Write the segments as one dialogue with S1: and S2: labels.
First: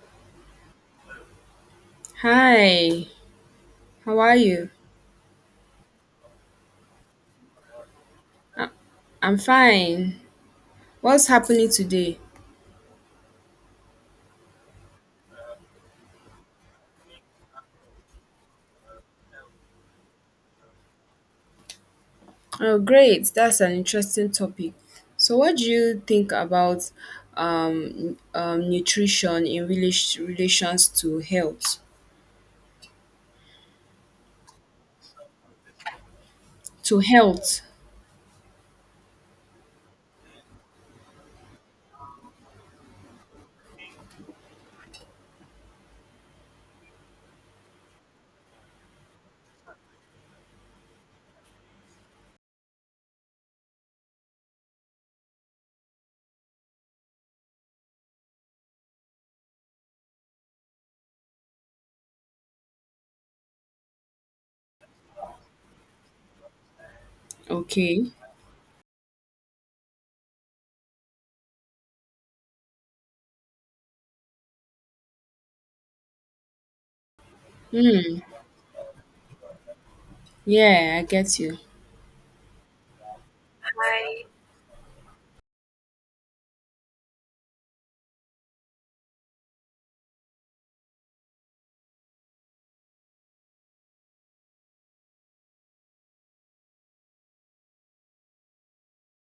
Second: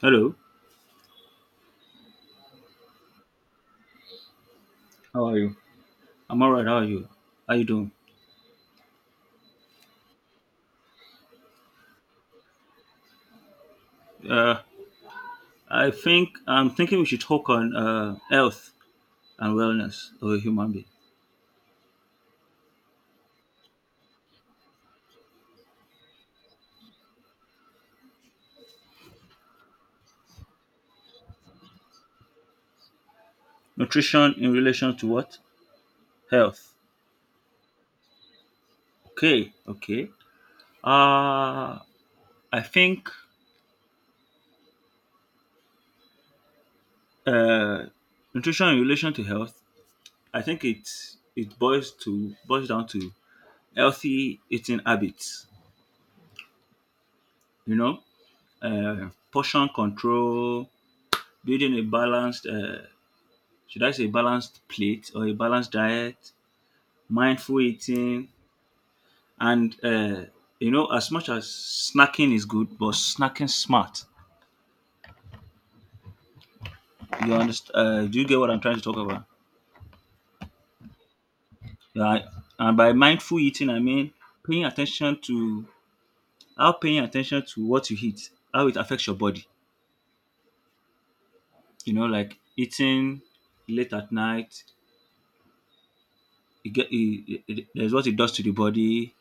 S1: Hello,
S2: Hi, how are you?
S1: how are you? I'm alright. How are you? How you doing?
S2: I'm fine. What's happening today?
S1: Uh, I'm thinking we should talk on health and wellness of a human being.
S2: Oh, great. That's an interesting topic. So, what do you think about nutrition in relations to health?
S1: Nutrition in relation to what? Health.
S2: To health.
S1: Okay, okay. Uh, I think uh, nutrition in relation to health. I think it boils down to healthy eating habits. You know, portion control, building a balanced should I say balanced plate or a balanced diet, mindful
S2: Okay.
S1: eating, and you know, as much as snacking is good, but snacking smart. You understand? Do you get what I'm trying to talk about?
S2: Yeah, I get you.
S1: Yeah, and by mindful eating, I mean paying attention to paying attention to what you eat, how it affects your body. You know, like eating late at night, it get, it- there's what it does to the body.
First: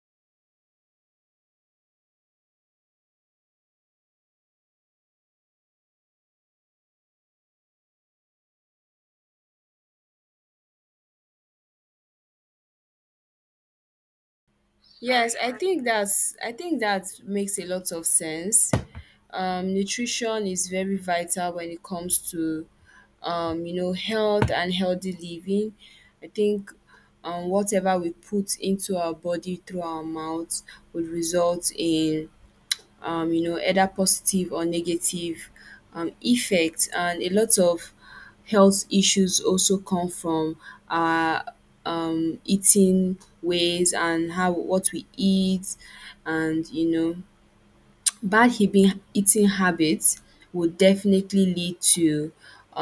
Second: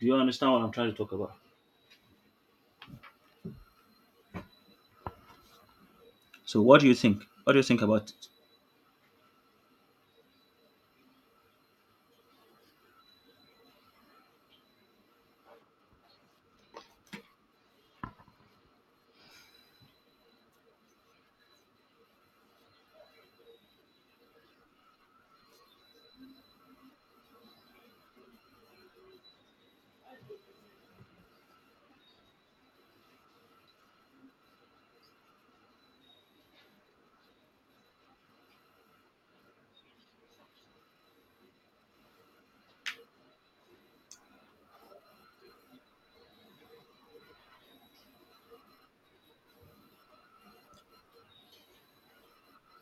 S1: Do you understand what I'm trying to talk about? So, what do you think? What do you think about?
S2: Yes, I think that makes a lot of sense. Nutrition is very vital when it comes to you know, health and healthy living. I think whatever we put into our body through our mouth would result in you know, either positive or negative effect, and a lot of health issues also come from our eating ways and how what we eat, and you know, bad eating habits would definitely lead to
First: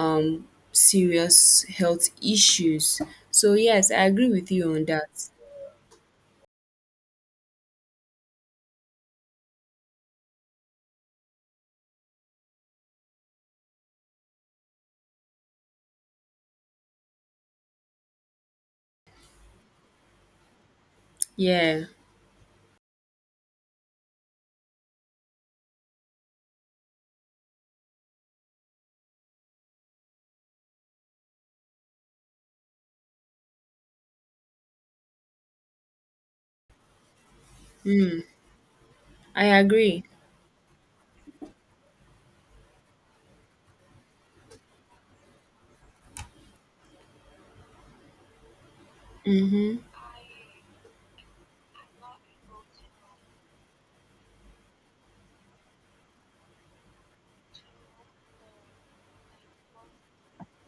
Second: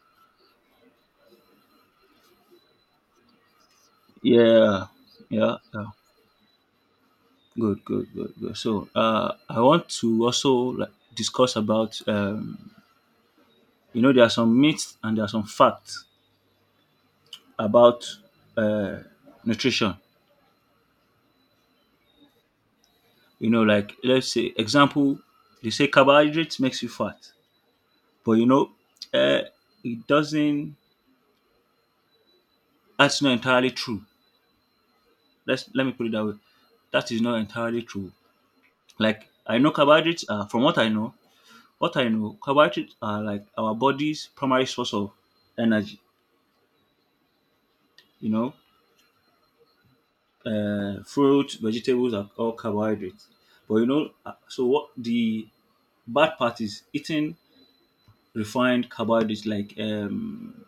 S2: serious health issues. So yes, I agree with you on
S1: Yeah,
S2: that.
S1: yeah, yeah. Good, good, good, good. So, I want to also like discuss about you know, there are some myths and there are some facts about uh nutrition.
S2: Yeah,
S1: You know, like let's say example, they say carbohydrates makes you fat, but you know, uh, it doesn't. That's not entirely true. Let me put it that way. That is not entirely true. Like
S2: I
S1: I know
S2: agree.
S1: carbohydrates are, from what I know, what I know, carbohydrates are like our body's primary source of energy. You
S2: Mm.
S1: know, fruits, vegetables are all carbohydrates. But you know, so what the bad part is eating refined carbohydrates like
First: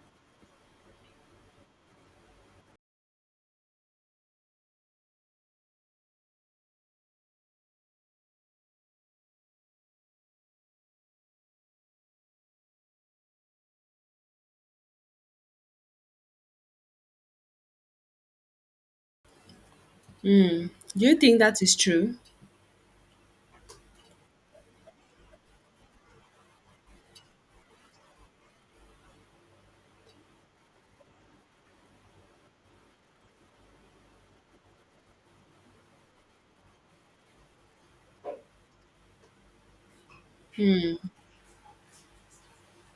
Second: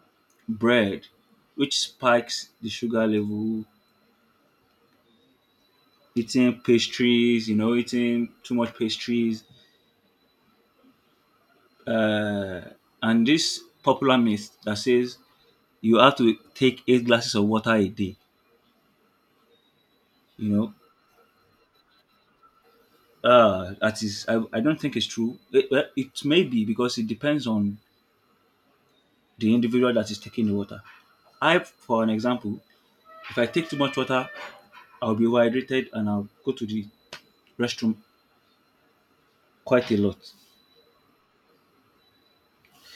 S1: bread, which spikes the sugar level. Eating pastries, you know, eating too much pastries, uh, and this popular myth that says you have to take eight glasses of water a day. You know,
S2: Do you think that is true?
S1: That is, I don't think it's true. It, well, it may be because it depends on the individual that is taking the water. I, for an example, if I take too much water, I'll be overhydrated and I'll go to the restroom quite a lot.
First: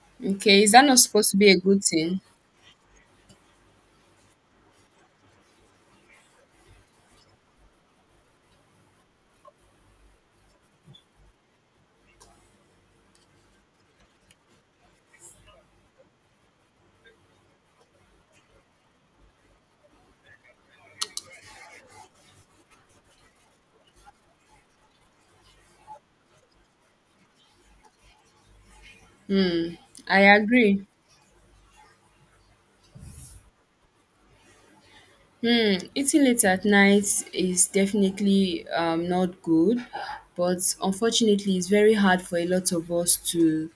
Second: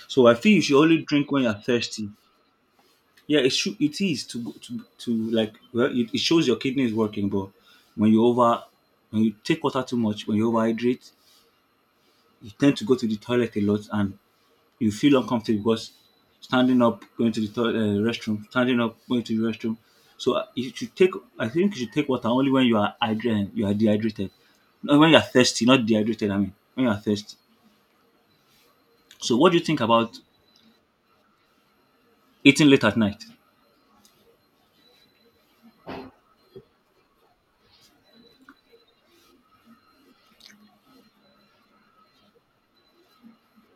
S1: So I feel you
S2: Okay, is
S1: should
S2: that not
S1: only
S2: supposed
S1: drink
S2: to
S1: when
S2: be
S1: you're
S2: a good
S1: thirsty.
S2: thing?
S1: Yeah, it should, it is to like well, it shows your kidney is working, but when you over when you take water too much, when you overhydrate, you tend to go to the toilet a lot and you feel uncomfortable because standing up, going to the toilet, restroom, standing up, going to the restroom. So you should take. I think you should take water only when you are you are dehydrated. No, when you are thirsty, not dehydrated. I mean, when you are thirsty. So what do you think about
S2: I agree.
S1: eating late at night?
S2: Hmm, eating late at night is definitely not good, but unfortunately, it's very hard for a lot of us to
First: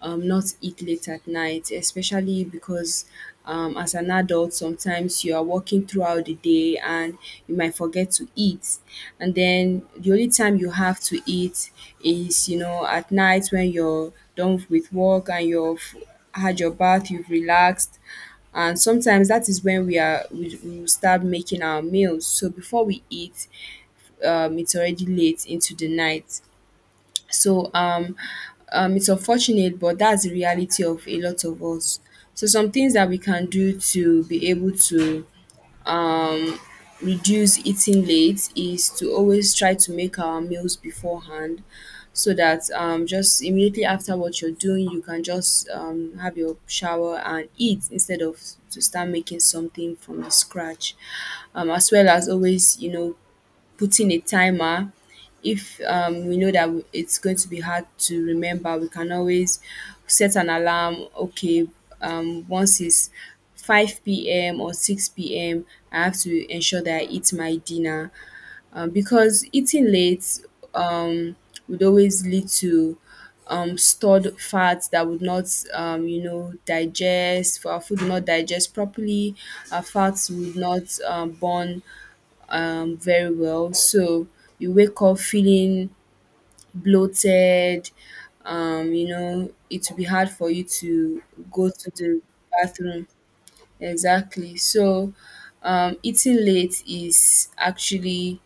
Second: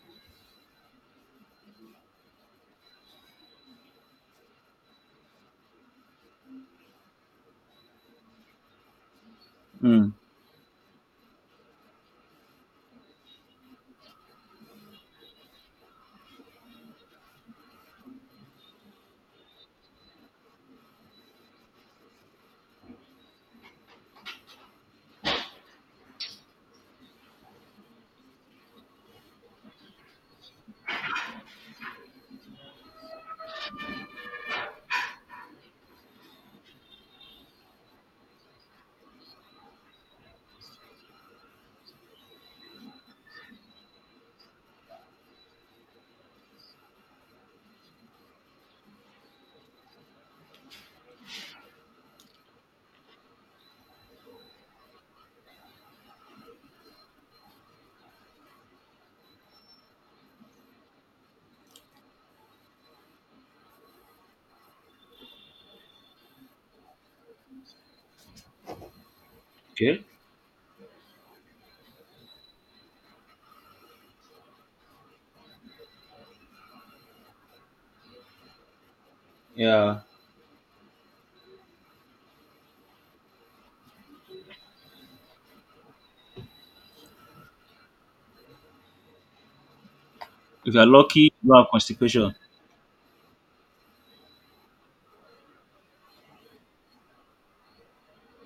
S2: not eat late at night, especially because as an adult, sometimes you are working throughout the day and you might forget to eat. And then
S1: Mm.
S2: the only time you have to eat is, you know, at night when you're done with work and you're had your bath, you've relaxed, and sometimes that is when we will start making our meals. So before we eat, it's already late into the night. So it's unfortunate, but that's the reality of a lot of us. So some things that we can do to be able to reduce eating late is to always try to make our meals beforehand, so that just immediately after what you're doing, you can just have your shower and eat instead of to start making something from the scratch. As well as always, you know, putting a timer if we know that it's going to be hard to remember, we can always set an alarm. Okay, once it's 5 p.m or 6 p.m, I have to ensure that I eat my dinner, because eating
S1: Okay.
S2: late um, would always lead to stored fats that would not digest. Our food would not digest properly. Our
S1: Yeah.
S2: fats would not burn very well. So you wake up feeling bloated. You know, it will be hard for you
S1: If you are
S2: to
S1: lucky, you have
S2: go to the
S1: constipation.
S2: bathroom. Exactly. So eating late is actually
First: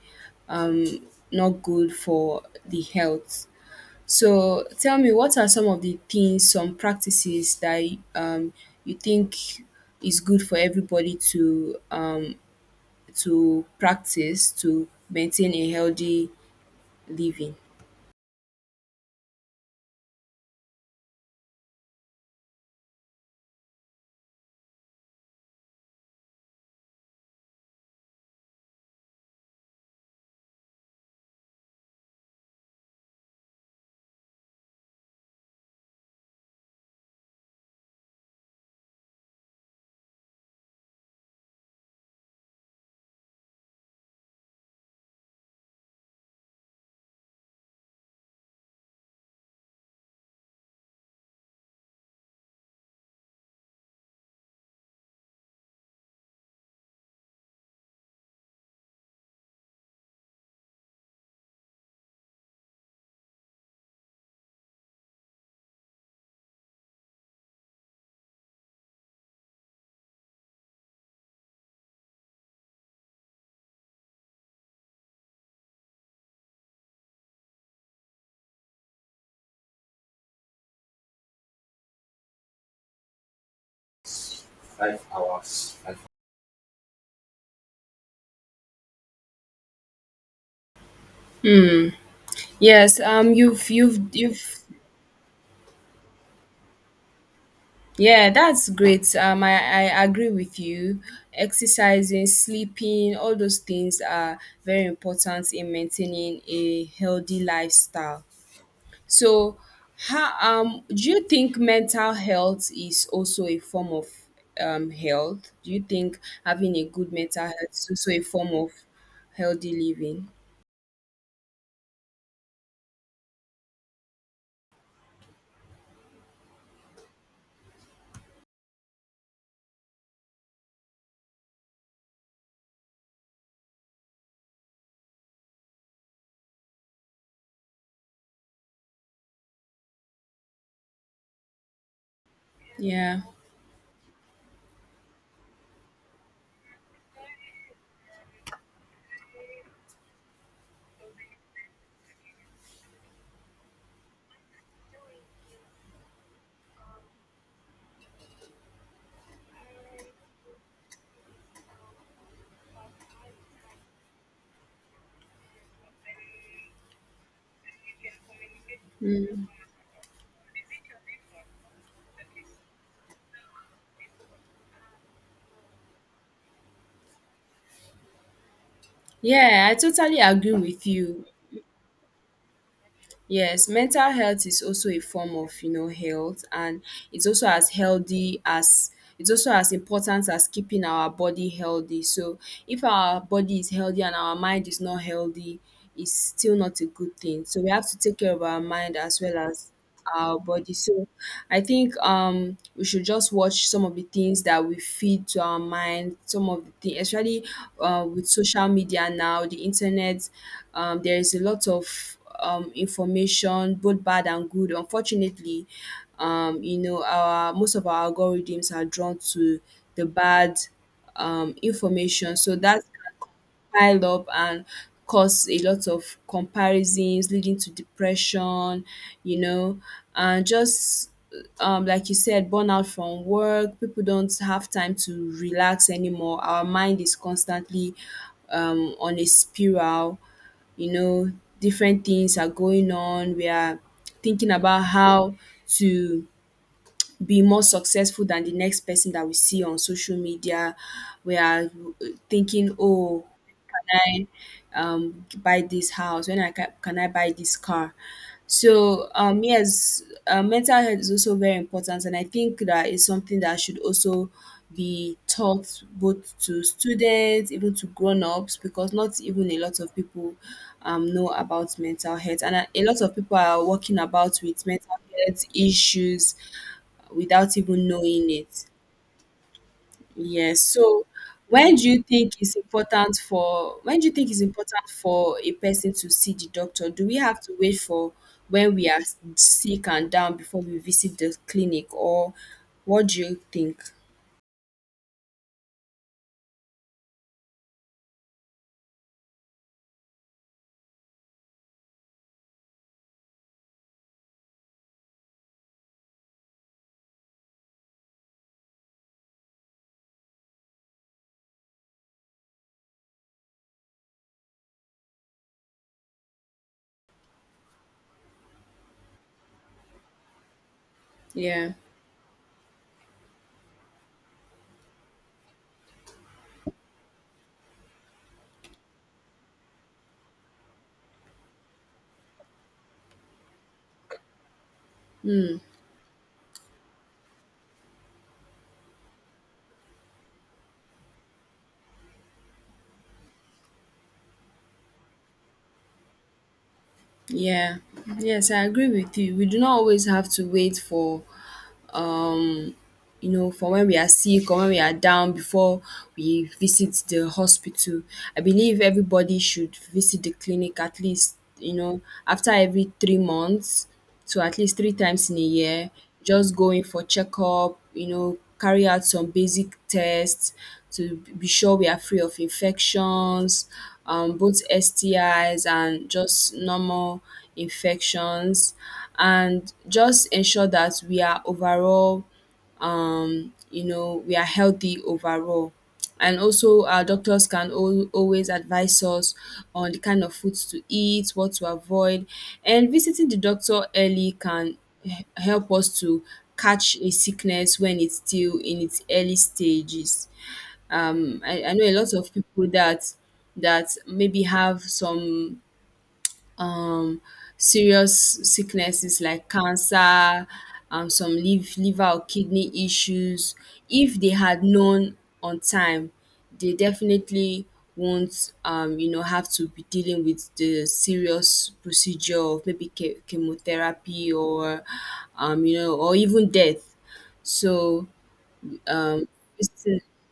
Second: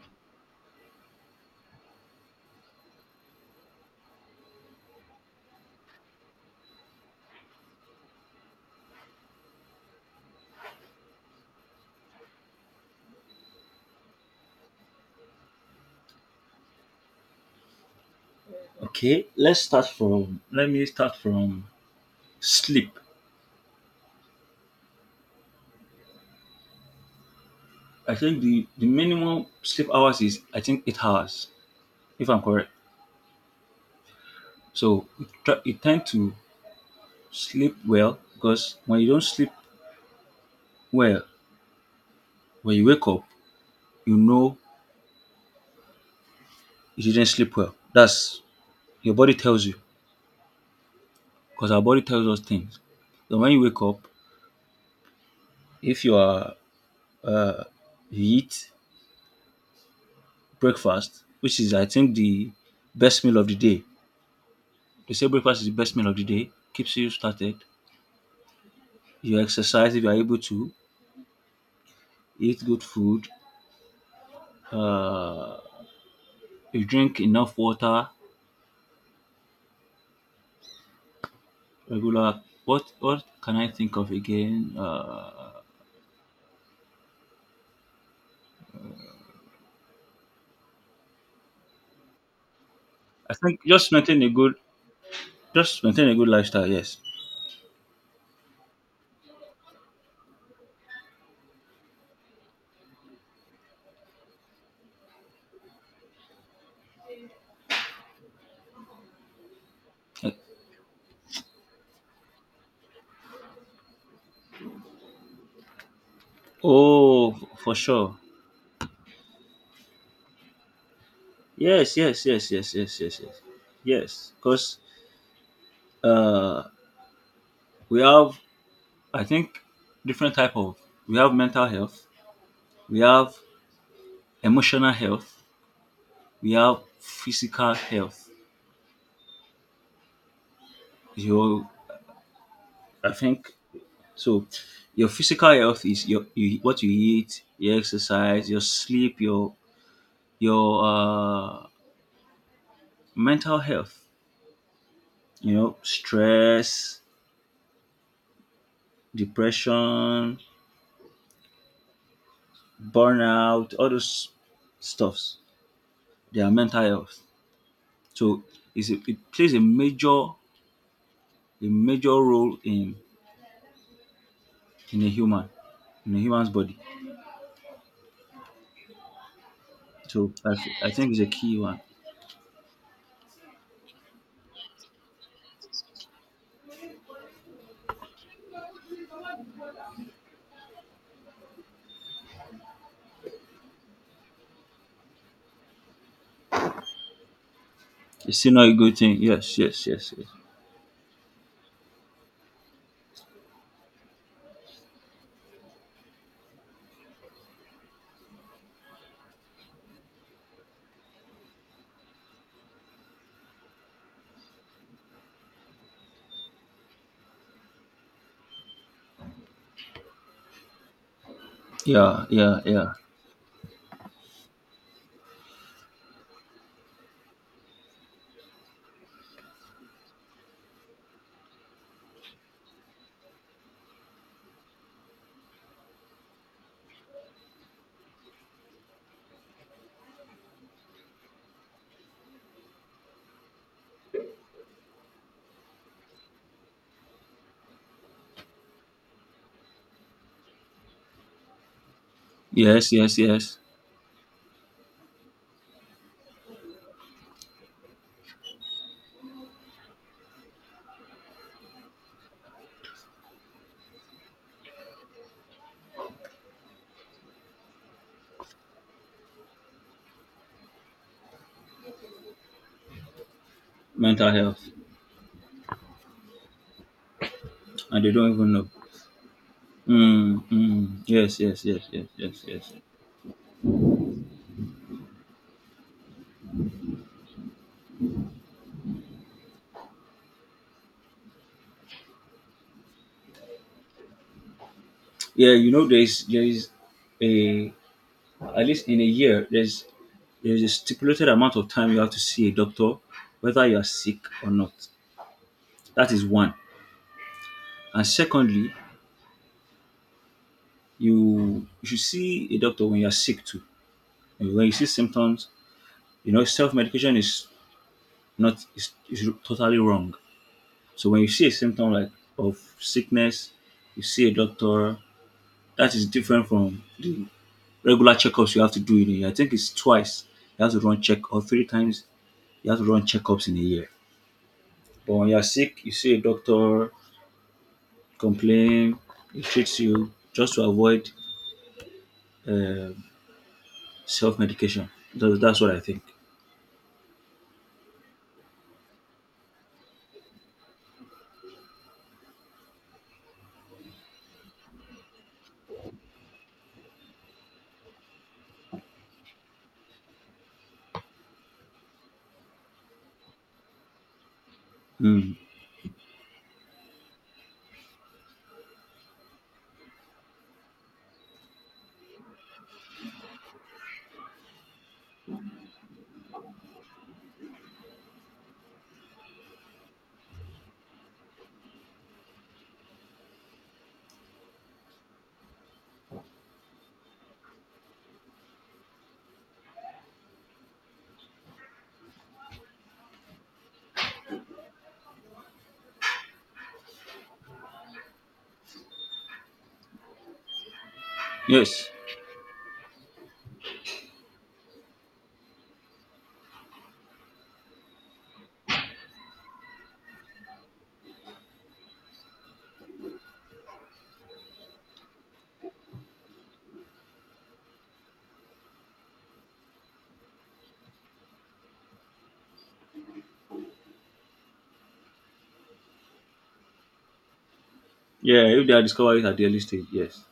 S2: not good for the health. So tell me, what are some of the things, some practices that um, you think is good for everybody to to practice to maintain a healthy living.
S1: Okay, Let me start from sleep. I think the minimum sleep hours is I think 8 hours, if I'm correct. So it, try- it tend to Sleep well because when you don't sleep well, when you wake up, you know you didn't sleep well. That's your body tells you because our body tells us things. So when you wake up, if you are uh, you eat breakfast, which is I think the best meal of the day. They say breakfast is the best meal of the day, keeps you started. You exercise if you are able to, eat good food, uh, you drink enough water, regular. What can I think of again?
S2: Yes,
S1: I think
S2: you've
S1: just maintain a good lifestyle. Yes.
S2: yeah, that's great. I agree with you. Exercising, sleeping, all those things are very important in maintaining a healthy lifestyle. So, how do you think mental health is also a form of health? Do you think having a good
S1: Oh,
S2: mental health
S1: for
S2: is also
S1: sure.
S2: a form of healthy living?
S1: Yes, yes, yes, yes, yes, yes, yes. Yes, because uh, we have, I think, different type of. We have mental health. We have emotional health. We have physical health. Your, I
S2: Yeah.
S1: think, so. Your physical health is what you eat, your exercise, your sleep, your mental health. You know, stress, depression, burnout, all those stuffs. Their mental health. So it plays a major role in a human in a human's body.
S2: Yeah, I totally
S1: So
S2: agree with
S1: I think it's
S2: you.
S1: a key one.
S2: Yes, mental health is also a form of, you know, health, and it's also as healthy as it's also as important as keeping our body healthy. So if our body is healthy and our mind is not healthy, it's still not a good thing. So we have to take care
S1: It's
S2: of
S1: still
S2: our
S1: not a
S2: mind
S1: good
S2: as
S1: thing.
S2: well
S1: Yes,
S2: as
S1: yes, yes, yes.
S2: our body. So I think we should just watch some of the things that we feed to our mind, some of the things, especially with social media now, the internet, there is a lot of information, both bad and good. Unfortunately, you know, our most of our algorithms are drawn to the bad
S1: Yeah,
S2: information. So
S1: yeah,
S2: that
S1: yeah.
S2: pile up and cause a lot of comparisons leading to depression, you know, and just like you said, burnout from work. People don't have time to relax anymore. Our mind is constantly on a spiral. You know, different things are going on. We are thinking about how to be more successful than the next person that we see on social media. We are thinking,
S1: Yes, yes,
S2: oh,
S1: yes.
S2: can buy this house, when can I buy this car? So yes, mental health is also very important, and I think that is something that should also be taught both to students, even to grown-ups, because not even a lot of people know about mental health, and a lot of people are walking
S1: Mental
S2: about
S1: health,
S2: with mental health issues without even
S1: and they
S2: knowing
S1: don't even
S2: it.
S1: know. Mm,
S2: Yes.
S1: mm.
S2: So,
S1: Yes, yes, yes, yes, yes, yes.
S2: when do you think it's important for a person to see the doctor? Do we have to wait for when we are sick and down before we visit the clinic, or what do you think?
S1: Yeah, you know, there is a at least in a year there's a stipulated amount of time you have to see a doctor whether you are sick or not, that is one, and secondly you should see a doctor when you are sick too. And when you see symptoms, you know self-medication is not is totally wrong. So when you see a
S2: Yeah,
S1: symptom like of sickness, you see a doctor. That is different from the regular checkups you have to do in a year. I think it's twice you have to run check or three times you have to run checkups in a year. But when you're sick, you see a doctor, complain, he treats you just to avoid uh, self medication. That's what I think.
S2: yeah, yes, I agree with you. We do not always have to wait for when we are sick or when we are down before we visit the hospital. I believe everybody should visit the clinic at least, after every 3 months, to at least three times
S1: Mm.
S2: in a year, just going for checkup, carry out some basic tests to be sure we are free of infections, both STIs and just normal infections, and just ensure that we are overall you know, we are healthy overall. And also our doctors can always advise us on the kind of foods to eat, what to avoid, and visiting the doctor early can help us to catch a sickness when it's still in its early stages. I know
S1: Yes.
S2: a lot of people that maybe have some um serious sicknesses like cancer, some liver or kidney issues. If they had known on time, they definitely won't you know, have to be dealing with the serious procedure of maybe chemotherapy or you know, or even death. So
S1: Yeah, if they are discovered
S2: um
S1: at the early stage,
S2: visiting,
S1: yes.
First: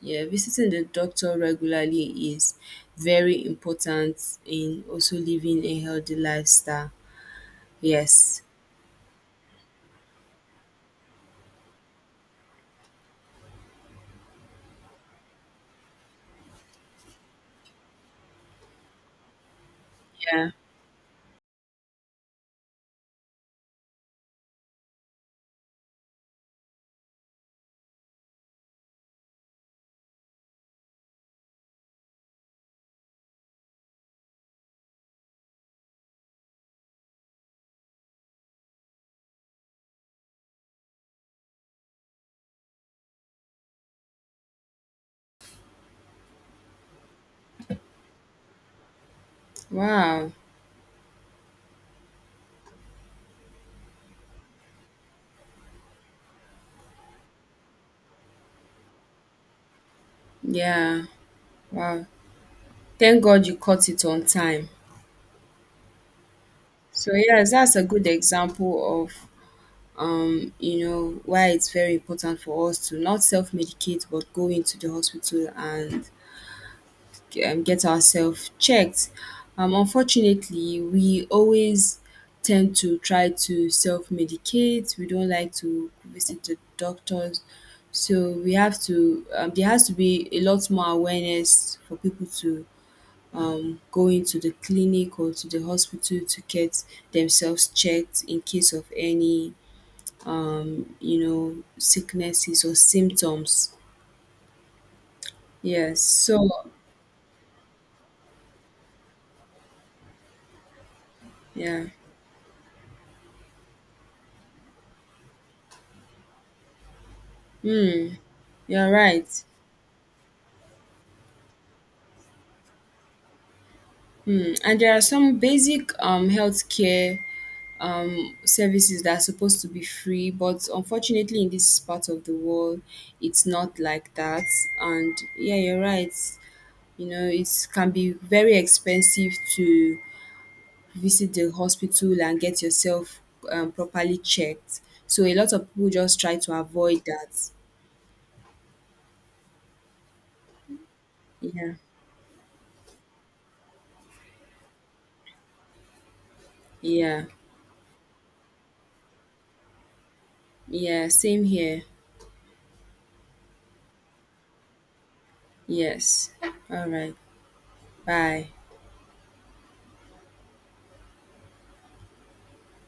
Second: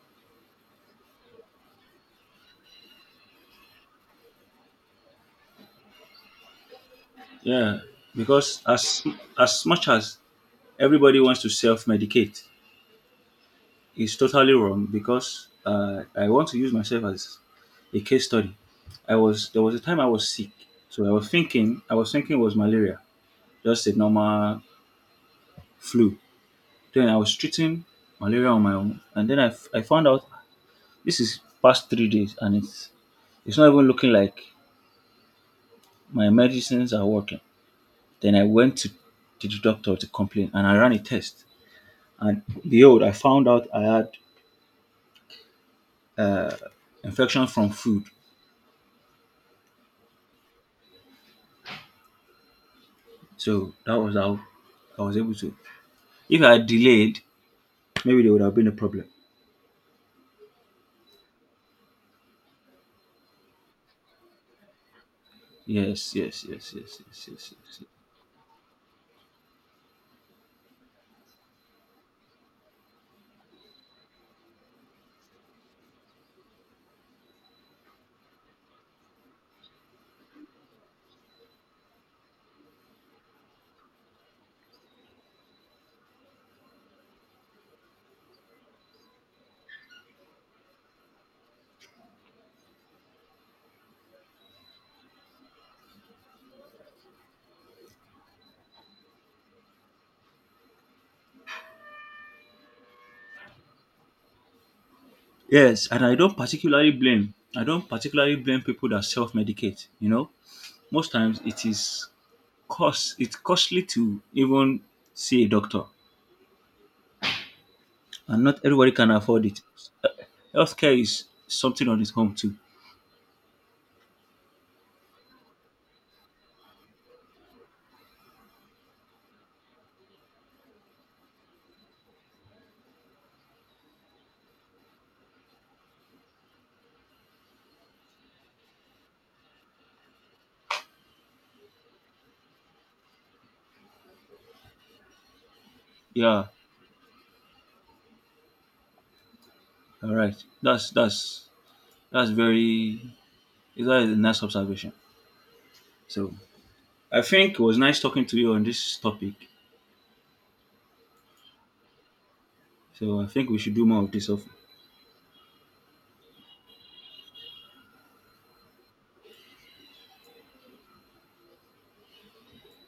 S2: yeah, visiting the doctor regularly is very important in also living a healthy lifestyle.
S1: Yeah,
S2: Yes.
S1: because as much as everybody wants to self medicate, it's totally wrong because I want to use myself as a case study. I was there was a time I was
S2: Yeah.
S1: sick, so I was thinking it was malaria, just a normal flu. Then I was treating malaria on my own, and then I found out this is past 3 days, and it's not even looking like my medicines are working. Then to the doctor to complain, and I ran a test, and behold, I found out I had uh, infection from food.
S2: Wow.
S1: So that was how I was able to. If I had delayed, maybe there would have been a problem.
S2: Yeah. Wow. Thank God you caught it on time.
S1: Yes, yes, yes, yes, yes,
S2: So
S1: yes,
S2: yes,
S1: yes,
S2: that's a
S1: yes.
S2: good example of you know, why it's very important for us to not self-medicate but go into the hospital and get ourselves checked. Unfortunately, we always tend to try to self-medicate. We don't like to visit the doctors. So we have to, there has to be a lot more awareness for people to going to the clinic or to the hospital to get themselves checked in case of any you know, sicknesses or symptoms.
S1: Yes,
S2: Yes,
S1: and
S2: so
S1: I don't particularly blame people that self-medicate. You know, most times it
S2: yeah.
S1: is cost. It's costly to even see a doctor,
S2: Hmm.
S1: and not
S2: You're
S1: everybody can
S2: right.
S1: afford it. Uh, Healthcare is something on its own too.
S2: Hmm. And there are some basic healthcare services that are supposed to be free, but unfortunately in this part of the world, it's not like that. And yeah, you're right, you know, it can be very expensive to visit the hospital and get yourself properly checked. So a lot of people just try
S1: Yeah,
S2: to avoid that.
S1: all right. That's that's
S2: Yeah,
S1: that's very. That is a nice observation. So I
S2: yeah,
S1: think it was nice talking to you on this topic.
S2: yeah. Same here.
S1: So I think we should do more of this.
S2: Yes. All right. Bye.